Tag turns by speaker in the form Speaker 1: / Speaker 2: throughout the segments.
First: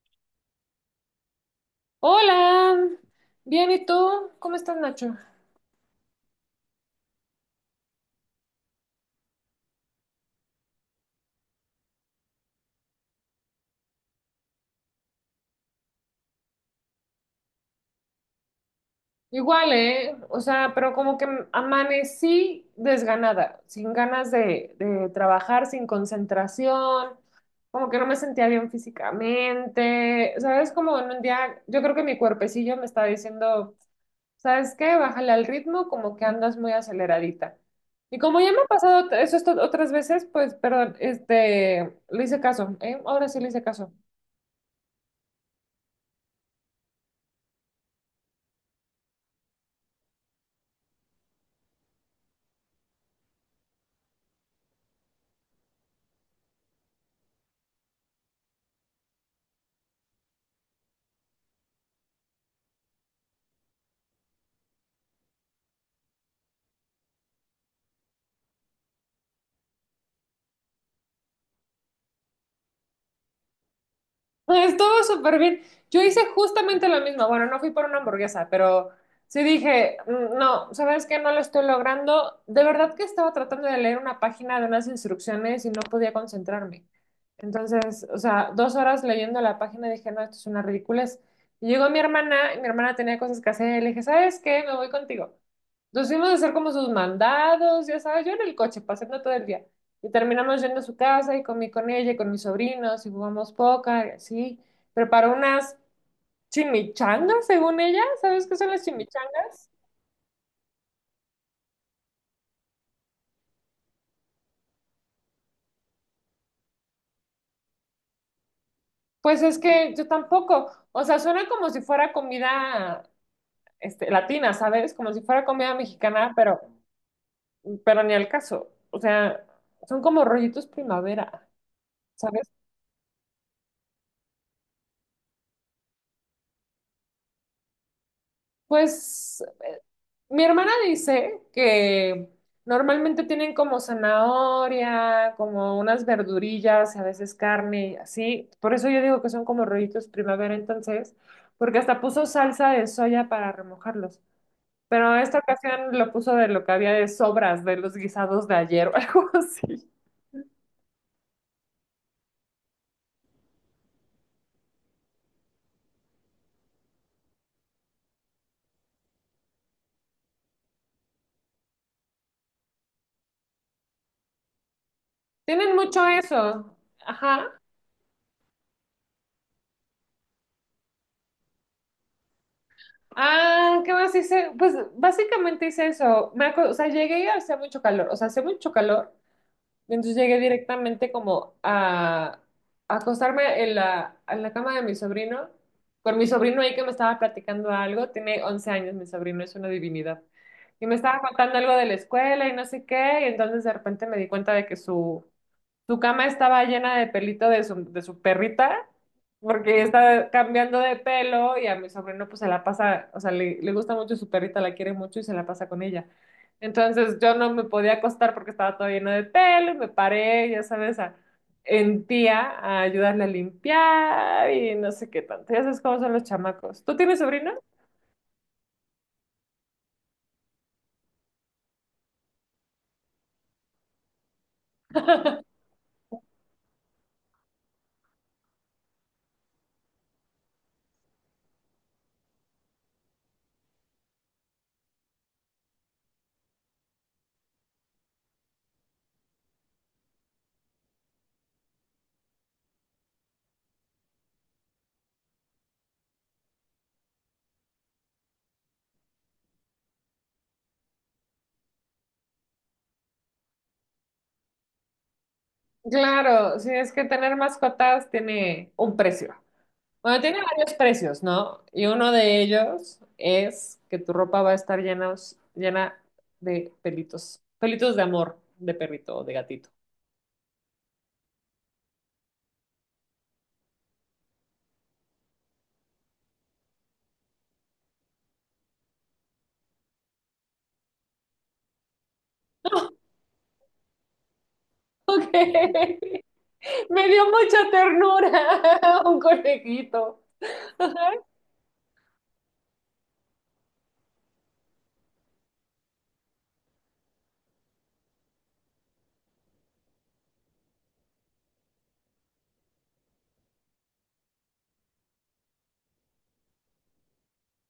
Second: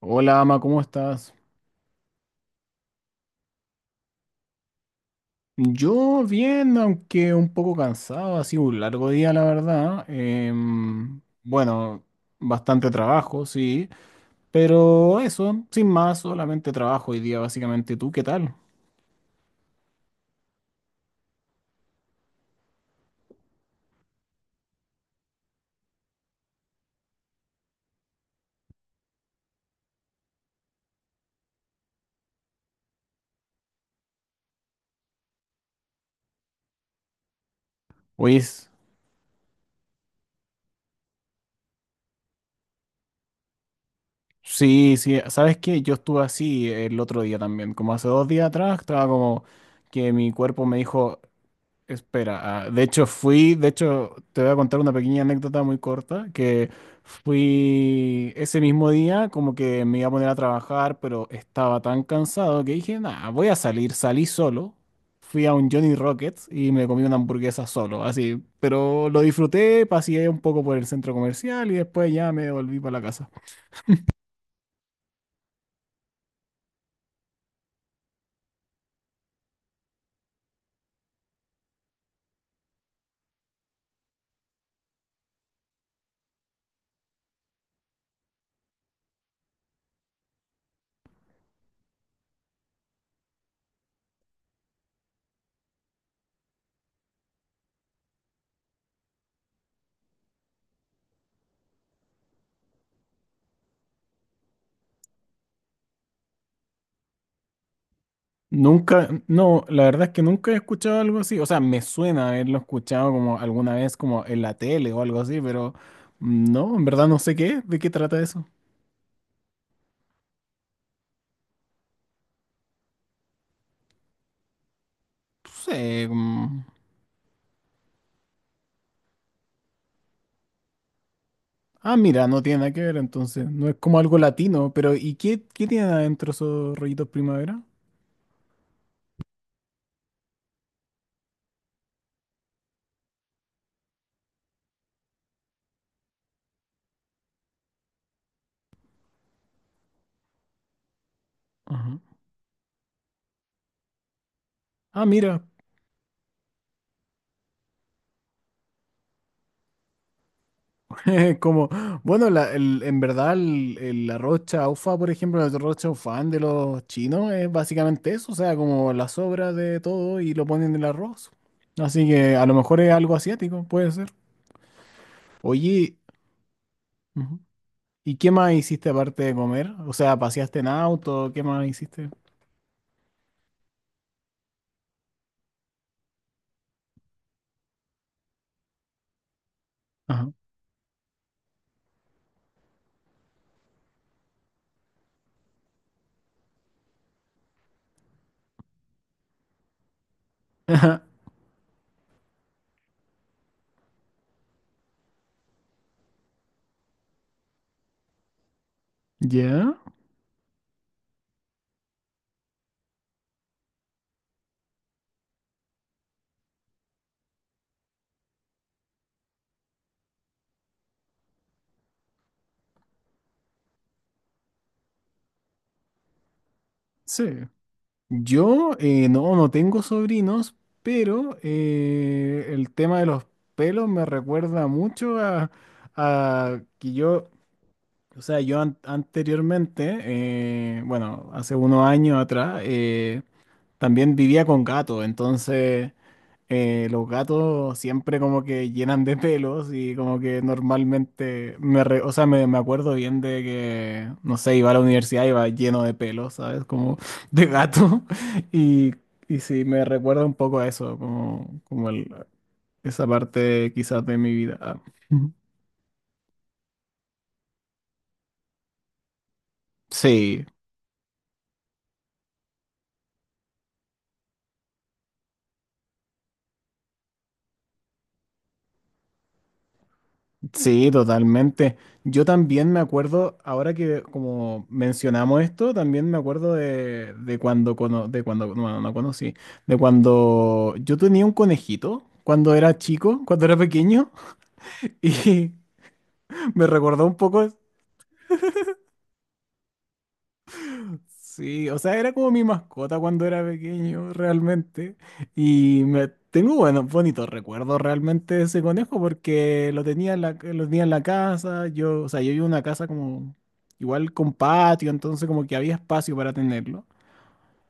Speaker 1: Hola, Ama, ¿cómo estás?
Speaker 2: Hola, bien, ¿y tú? ¿Cómo estás, Nacho?
Speaker 1: Yo bien, aunque un poco cansado, ha sido un largo día, la verdad. Bueno, bastante trabajo, sí, pero eso, sin más, solamente trabajo hoy día, básicamente. ¿Tú qué tal?
Speaker 2: Igual, ¿eh? O sea, pero como que amanecí desganada, sin ganas de trabajar, sin concentración, como que no me sentía bien físicamente, ¿sabes? Como en un día, yo creo que mi cuerpecillo me está diciendo, ¿sabes qué? Bájale al ritmo, como que andas muy aceleradita. Y
Speaker 1: Oye,
Speaker 2: como ya me ha pasado eso esto otras veces, pues, perdón, le hice caso, ¿eh? Ahora sí le hice caso.
Speaker 1: sí, sí, ¿sabes qué? Yo estuve así el otro día también, como hace 2 días atrás, estaba como que mi cuerpo me dijo, espera, ah, de hecho fui, de hecho te voy a contar una pequeña anécdota muy corta, que fui ese mismo día como que me iba a poner a trabajar, pero estaba tan cansado que dije, nada, voy a salir, salí solo, fui a un Johnny Rockets y me comí una hamburguesa solo, así, pero lo disfruté, paseé un poco por el centro comercial y después ya me volví para la casa.
Speaker 2: Estuvo súper bien. Yo hice justamente lo mismo. Bueno, no fui por una hamburguesa, pero sí dije, "Mm, no, ¿sabes qué? No lo estoy logrando". De verdad que estaba tratando de leer una página de unas instrucciones y no podía concentrarme. Entonces, o sea, 2 horas leyendo la página dije, no, esto es una ridiculez. Y llegó mi hermana, y mi hermana tenía cosas que hacer, y le dije, ¿sabes qué? Me voy contigo. Nos fuimos a hacer como sus mandados, ya sabes, yo en el coche, pasando todo el día. Y terminamos yendo a su casa y comí con ella y con mis sobrinos y jugamos póker y así. Preparó unas chimichangas, según ella. ¿Sabes qué son las
Speaker 1: Nunca, no,
Speaker 2: chimichangas?
Speaker 1: la verdad es que nunca he escuchado algo así. O sea, me suena haberlo escuchado como alguna vez como en la tele o algo así, pero no, en verdad no sé qué, es, de qué trata eso.
Speaker 2: Pues es que yo tampoco. O sea, suena como si fuera comida latina, ¿sabes? Como si fuera
Speaker 1: No
Speaker 2: comida mexicana,
Speaker 1: como-
Speaker 2: pero ni al caso. O sea, son como rollitos primavera,
Speaker 1: Ah, mira, no
Speaker 2: ¿sabes?
Speaker 1: tiene nada que ver entonces. No es como algo latino, pero ¿y qué, tiene adentro esos rollitos primavera?
Speaker 2: Pues mi hermana dice que normalmente tienen como zanahoria, como unas verdurillas, a veces carne, así. Por eso yo digo que son como rollitos primavera entonces, porque
Speaker 1: Ajá.
Speaker 2: hasta puso salsa de soya para remojarlos.
Speaker 1: Ah,
Speaker 2: Pero esta
Speaker 1: mira,
Speaker 2: ocasión lo puso de lo que había de sobras de los guisados de ayer o algo así.
Speaker 1: como, bueno, en verdad la rocha chaufa, por ejemplo, el arroz chaufán de los chinos es básicamente eso, o sea, como la sobra de todo y lo ponen en el arroz. Así que a lo mejor es algo asiático, puede ser.
Speaker 2: Tienen
Speaker 1: Oye,
Speaker 2: mucho eso.
Speaker 1: ujú,
Speaker 2: Ajá.
Speaker 1: ¿y qué más hiciste aparte de comer? O sea, ¿paseaste en auto? ¿Qué más hiciste?
Speaker 2: Ah, ¿qué más hice? Pues básicamente hice eso. O sea, llegué y hacía mucho calor. O sea, hacía mucho calor. Entonces
Speaker 1: Ajá.
Speaker 2: llegué directamente como a acostarme en la cama de mi sobrino, con mi sobrino ahí que me estaba platicando algo, tiene 11 años mi sobrino, es una divinidad, y me estaba contando algo de la escuela y no sé qué, y entonces de repente me di cuenta de que su cama estaba llena de pelito de su perrita,
Speaker 1: ¿Ya?
Speaker 2: porque está cambiando de pelo y a mi sobrino pues se la pasa, o sea, le gusta mucho su perrita, la quiere mucho y se la pasa con ella. Entonces yo no me podía acostar porque estaba todo lleno de pelo y me paré, ya sabes, en tía a ayudarle a limpiar y no sé qué tanto. Ya sabes cómo son los chamacos. ¿Tú tienes
Speaker 1: Sí.
Speaker 2: sobrino?
Speaker 1: Yo no, no tengo sobrinos, pero el tema de los pelos me recuerda mucho a, que yo, o sea, yo anteriormente, bueno, hace unos años atrás, también vivía con gatos, entonces los gatos siempre como que llenan de pelos y como que normalmente, o sea, me acuerdo bien de que, no sé, iba a la universidad, iba lleno de pelos, ¿sabes? Como de gato. Y, y sí, me recuerda un poco a eso, como, como esa parte quizás de mi vida.
Speaker 2: Claro, sí, es que tener mascotas tiene un precio. Bueno, tiene
Speaker 1: Sí,
Speaker 2: varios precios, ¿no? Y uno de ellos es que tu ropa va a estar llena, llena de pelitos, pelitos de amor, de perrito o de gatito.
Speaker 1: sí, totalmente. Yo también me acuerdo, ahora que como mencionamos esto, también me acuerdo de cuando, de cuando, no, no conocí, de cuando yo tenía un conejito cuando era chico, cuando era pequeño,
Speaker 2: Ok,
Speaker 1: y me recordó
Speaker 2: me
Speaker 1: un
Speaker 2: dio
Speaker 1: poco.
Speaker 2: mucha ternura un conejito.
Speaker 1: Sí, o sea, era como mi mascota cuando era pequeño, realmente. Y me tengo buenos, bonitos recuerdos realmente de ese conejo porque lo tenía en la casa. Yo, o sea, yo vivo en una casa como igual con patio, entonces como que había espacio para tenerlo.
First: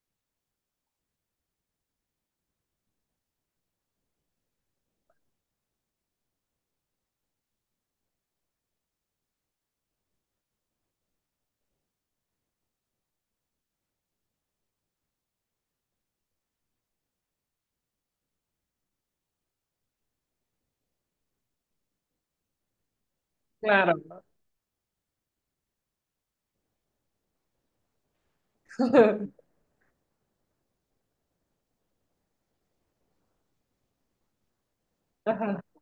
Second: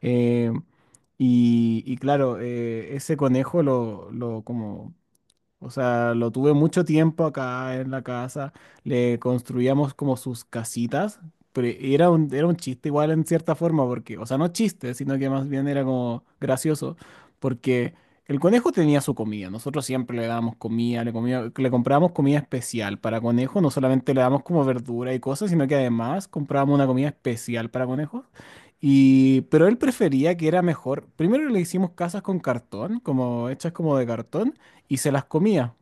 Speaker 1: Eh, y claro, ese conejo lo como o sea, lo tuve mucho tiempo acá en la casa. Le construíamos como sus casitas. Pero era era un chiste igual en cierta forma, porque, o sea, no chiste, sino que más bien era como gracioso, porque el conejo tenía su comida. Nosotros siempre le dábamos comida, le comprábamos comida especial para conejo. No
Speaker 2: Claro.
Speaker 1: solamente le damos como verdura y cosas, sino que además comprábamos una comida especial para conejos. Y, pero él prefería que era mejor. Primero le hicimos casas con cartón, como hechas como de cartón y se las
Speaker 2: Ajá.
Speaker 1: comía.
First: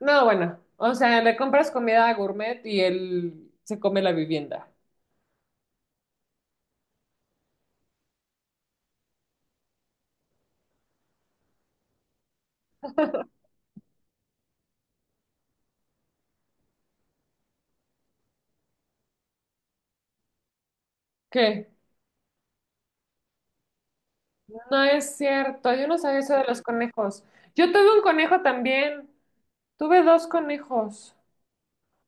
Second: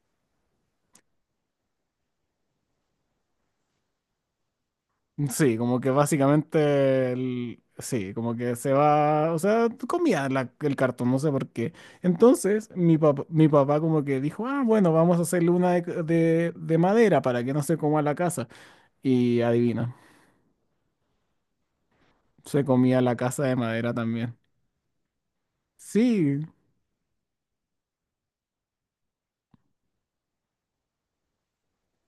Speaker 2: No, bueno, o sea, le compras comida a gourmet y él se come la vivienda.
Speaker 1: Sí, como que básicamente, sí, como que se va, o sea, comía el cartón, no sé por qué. Entonces, mi papá como que dijo, ah, bueno, vamos a hacerle una de madera para que no se coma la casa. Y adivina,
Speaker 2: ¿Qué?
Speaker 1: se comía la casa de madera también.
Speaker 2: No es cierto, yo no sabía eso
Speaker 1: Sí,
Speaker 2: de los conejos. Yo tuve un conejo también, tuve dos conejos.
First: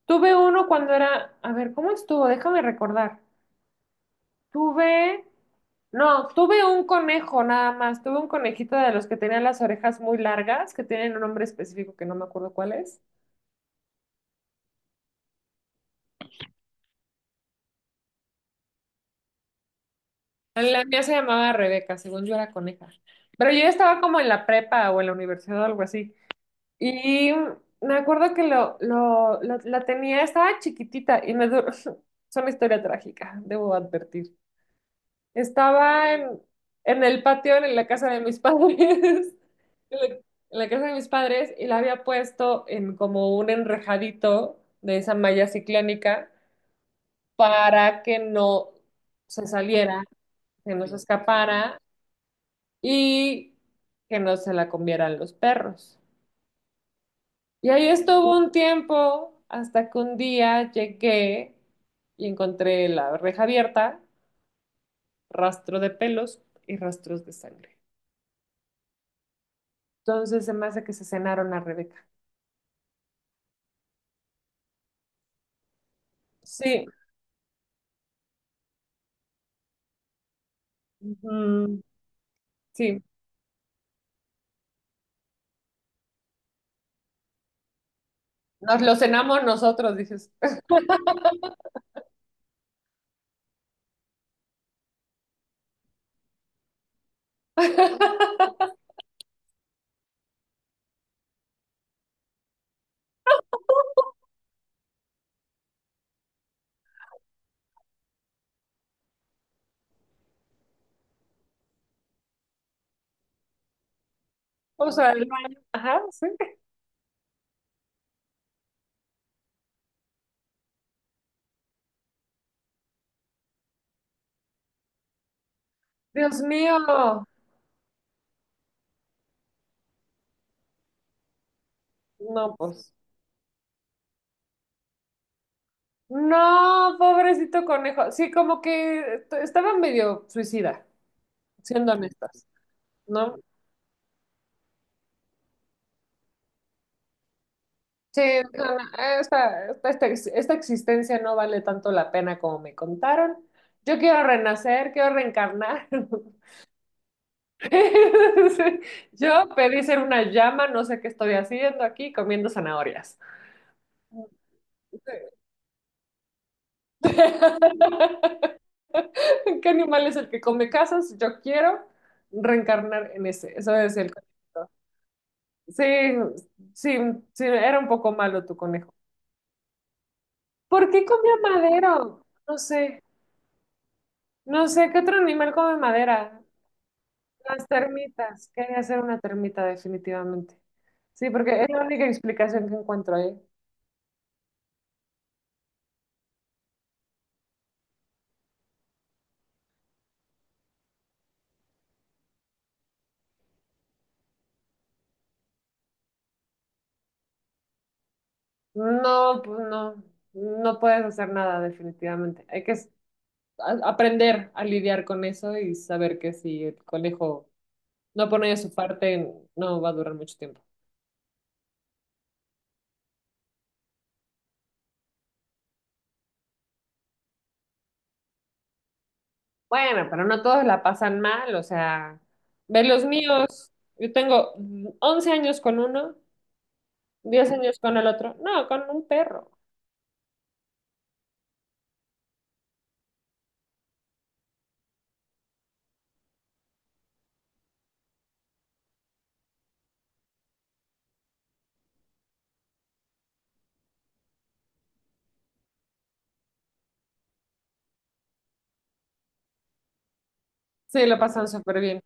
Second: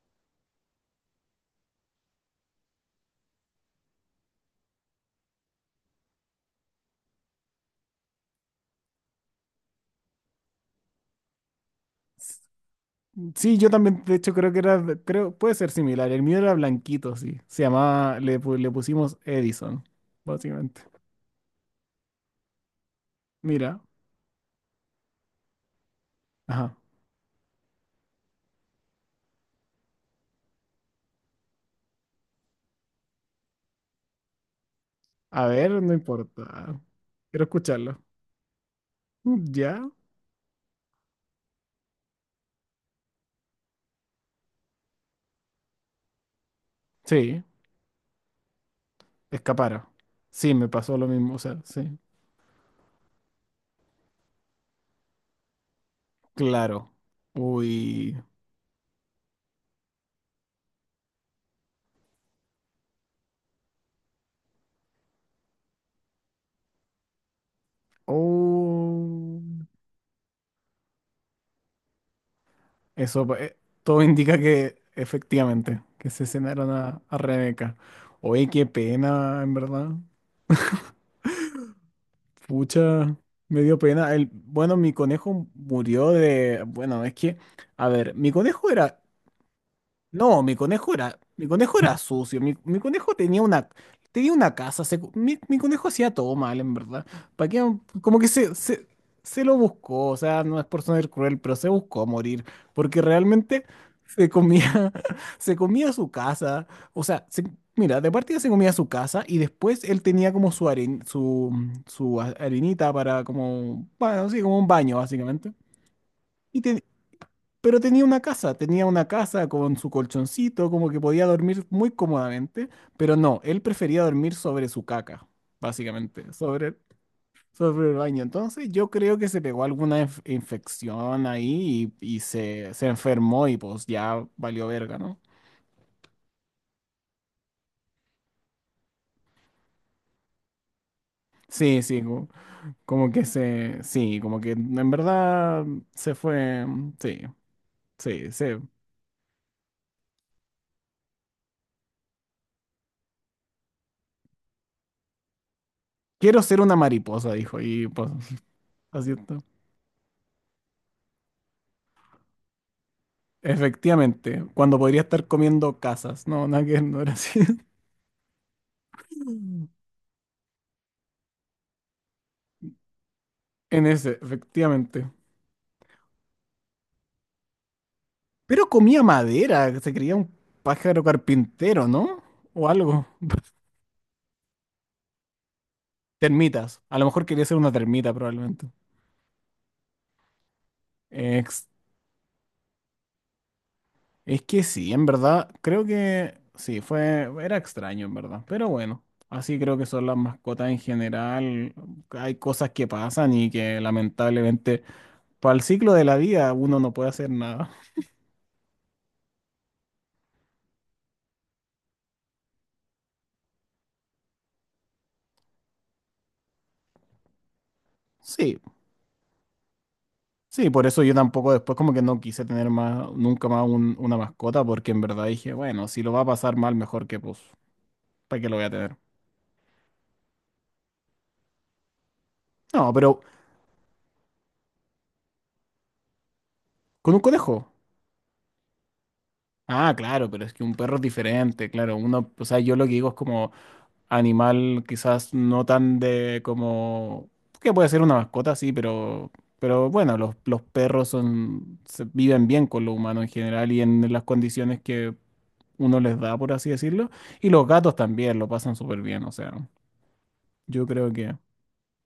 Speaker 2: Tuve uno cuando era, a ver, ¿cómo estuvo? Déjame recordar. Tuve, no, tuve un conejo nada más. Tuve un conejito de los que tenían las orejas muy largas, que tienen un nombre específico que no me acuerdo cuál es.
Speaker 1: sí, yo también, de hecho, creo que era, creo, puede ser similar. El mío era blanquito, sí. Se llamaba, le pusimos Edison, básicamente.
Speaker 2: La mía se llamaba Rebeca, según yo era coneja. Pero yo
Speaker 1: Mira,
Speaker 2: estaba como en la prepa o en la universidad o algo así. Y me acuerdo que la tenía, estaba chiquitita y me duró. Es una historia trágica, debo advertir.
Speaker 1: a ver, no
Speaker 2: Estaba en,
Speaker 1: importa.
Speaker 2: en el
Speaker 1: Quiero
Speaker 2: patio, en la
Speaker 1: escucharlo.
Speaker 2: casa de mis padres,
Speaker 1: Mm, ¿ya?
Speaker 2: en la, en la casa de mis padres, y la había puesto en como un enrejadito de esa malla ciclónica
Speaker 1: Sí,
Speaker 2: para que no se
Speaker 1: escapara.
Speaker 2: saliera,
Speaker 1: Sí, me
Speaker 2: que no
Speaker 1: pasó
Speaker 2: se
Speaker 1: lo mismo, o sea,
Speaker 2: escapara
Speaker 1: sí.
Speaker 2: y que no se la comieran los perros.
Speaker 1: Claro.
Speaker 2: Y ahí
Speaker 1: Uy.
Speaker 2: estuvo un tiempo hasta que un día llegué y encontré la reja abierta, rastro de pelos y rastros de sangre.
Speaker 1: Oh.
Speaker 2: Entonces se me hace que se cenaron a Rebeca.
Speaker 1: Eso, todo indica que efectivamente, que se cenaron
Speaker 2: Sí,
Speaker 1: a, Rebeca. Oye, qué pena, en verdad.
Speaker 2: mm, sí,
Speaker 1: Pucha, me dio pena. Bueno, mi conejo murió de, bueno, es que, a ver, mi conejo
Speaker 2: nos lo
Speaker 1: era.
Speaker 2: cenamos nosotros, dices.
Speaker 1: No, mi conejo era sucio. Mi conejo tenía una casa. Mi conejo hacía todo mal, en verdad. ¿Para qué? Como que se lo buscó. O sea, no es por ser cruel, pero se buscó morir. Porque realmente se comía, se comía su casa. O sea, mira, de partida se comía su casa y después él tenía como su harinita para como, bueno, sí, como un baño,
Speaker 2: Vamos al
Speaker 1: básicamente.
Speaker 2: baño. Ajá, sí.
Speaker 1: y te- pero tenía una casa con su colchoncito, como que podía dormir muy cómodamente, pero no, él prefería dormir sobre su caca, básicamente,
Speaker 2: Dios
Speaker 1: sobre,
Speaker 2: mío,
Speaker 1: sobre el baño. Entonces yo creo que se pegó alguna infección ahí y
Speaker 2: no,
Speaker 1: se
Speaker 2: pues.
Speaker 1: enfermó y pues ya valió verga, ¿no?
Speaker 2: No, pobrecito conejo. Sí, como que estaba medio suicida,
Speaker 1: Sí,
Speaker 2: siendo
Speaker 1: sí, como,
Speaker 2: honestas,
Speaker 1: como que
Speaker 2: ¿no?
Speaker 1: se, sí, como que en verdad se fue, sí,
Speaker 2: Sí,
Speaker 1: sí, se.
Speaker 2: no, no, esta existencia no vale tanto la pena como me contaron. Yo quiero renacer, quiero reencarnar.
Speaker 1: Quiero ser una mariposa, dijo, y pues así está.
Speaker 2: Yo pedí ser una llama, no sé qué estoy haciendo aquí comiendo zanahorias.
Speaker 1: Efectivamente, cuando
Speaker 2: Sí.
Speaker 1: podría estar comiendo casas. No, nada que ver, no era así.
Speaker 2: ¿Qué animal es el que come casas? Yo quiero reencarnar en ese. Eso
Speaker 1: En
Speaker 2: es el
Speaker 1: ese,
Speaker 2: conejito.
Speaker 1: efectivamente.
Speaker 2: Sí, sí, sí, era un poco malo tu
Speaker 1: Pero
Speaker 2: conejo.
Speaker 1: comía madera, se creía un
Speaker 2: ¿Por
Speaker 1: pájaro
Speaker 2: qué comía
Speaker 1: carpintero, ¿no?
Speaker 2: madero? No
Speaker 1: O
Speaker 2: sé,
Speaker 1: algo.
Speaker 2: no sé, ¿qué otro animal come madera?
Speaker 1: Termitas. A lo mejor quería ser
Speaker 2: Las
Speaker 1: una termita,
Speaker 2: termitas.
Speaker 1: probablemente.
Speaker 2: Quería ser una termita definitivamente. Sí, porque
Speaker 1: Ex-
Speaker 2: es la única explicación que encuentro ahí.
Speaker 1: es que sí, en verdad, creo que sí, fue, era extraño, en verdad. Pero bueno, así creo que son las mascotas en general. Hay cosas que pasan y que lamentablemente, para el ciclo de la vida, uno no puede hacer nada.
Speaker 2: No, pues no, no puedes hacer nada definitivamente. Hay que aprender a lidiar con eso y saber que si el conejo no pone de
Speaker 1: Sí.
Speaker 2: su parte, no va a durar mucho tiempo.
Speaker 1: Sí, por eso yo tampoco después como que no quise tener más, nunca más una mascota, porque en verdad dije, bueno, si lo va a pasar mal, mejor que pues, ¿para qué lo voy a tener?
Speaker 2: Bueno, pero no todos la pasan mal, o sea, ve
Speaker 1: No,
Speaker 2: los
Speaker 1: pero
Speaker 2: míos. Yo tengo 11 años con uno,
Speaker 1: con un
Speaker 2: 10
Speaker 1: conejo.
Speaker 2: años con el otro. No, con un perro.
Speaker 1: Ah, claro, pero es que un perro es diferente, claro. Uno, o sea, yo lo que digo es como animal quizás no tan de como, que puede ser una mascota, sí, pero, bueno, los perros son, viven bien con lo humano en general y en las condiciones que uno les da, por así decirlo. Y los gatos también lo pasan súper bien, o sea. Yo
Speaker 2: Sí,
Speaker 1: creo
Speaker 2: lo
Speaker 1: que
Speaker 2: pasan súper bien.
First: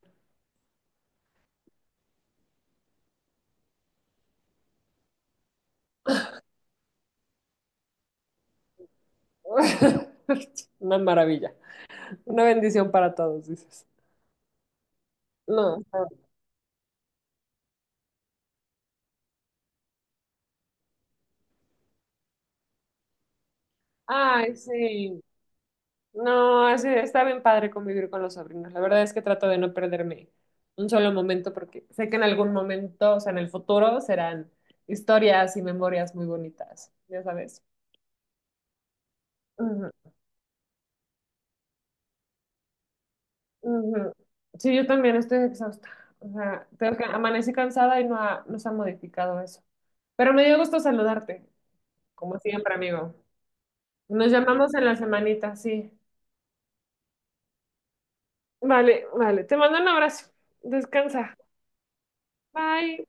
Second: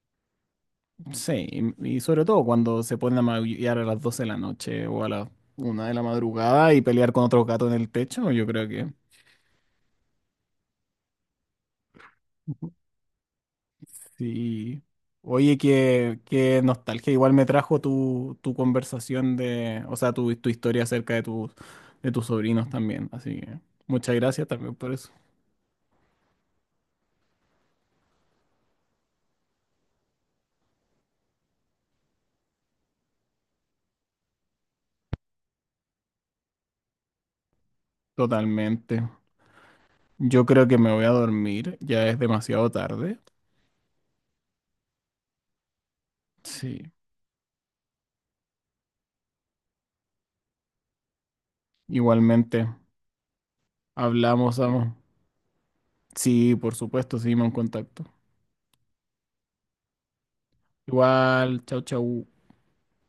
Speaker 1: sí, y sobre todo cuando se ponen a maullar a las 12 de la noche o a las 1 de la madrugada y pelear con otro gato en el techo, yo creo que
Speaker 2: Una maravilla. Una bendición para todos, dices.
Speaker 1: sí. Oye,
Speaker 2: No, no.
Speaker 1: qué, nostalgia. Igual me trajo tu conversación de, o sea, tu historia acerca de tus sobrinos también. Así que muchas gracias
Speaker 2: Ay,
Speaker 1: también por eso.
Speaker 2: sí. No, así está bien padre convivir con los sobrinos. La verdad es que trato de no perderme un solo momento porque sé que en algún momento, o sea, en el futuro, serán historias y memorias muy bonitas, ya sabes.
Speaker 1: Totalmente.
Speaker 2: Ujú,
Speaker 1: Yo creo que me voy a dormir, ya es demasiado tarde.
Speaker 2: ujú. Sí, yo también estoy exhausta. O sea,
Speaker 1: Sí,
Speaker 2: tengo que amanecí cansada y no, no se ha modificado eso. Pero me dio gusto saludarte, como siempre,
Speaker 1: igualmente.
Speaker 2: amigo. Nos
Speaker 1: Hablamos,
Speaker 2: llamamos en
Speaker 1: amo.
Speaker 2: la semanita, sí.
Speaker 1: Sí, por supuesto, seguimos en contacto.
Speaker 2: Vale, vale. Te mando un abrazo. Descansa.
Speaker 1: Igual, chau, chau.
Speaker 2: Bye.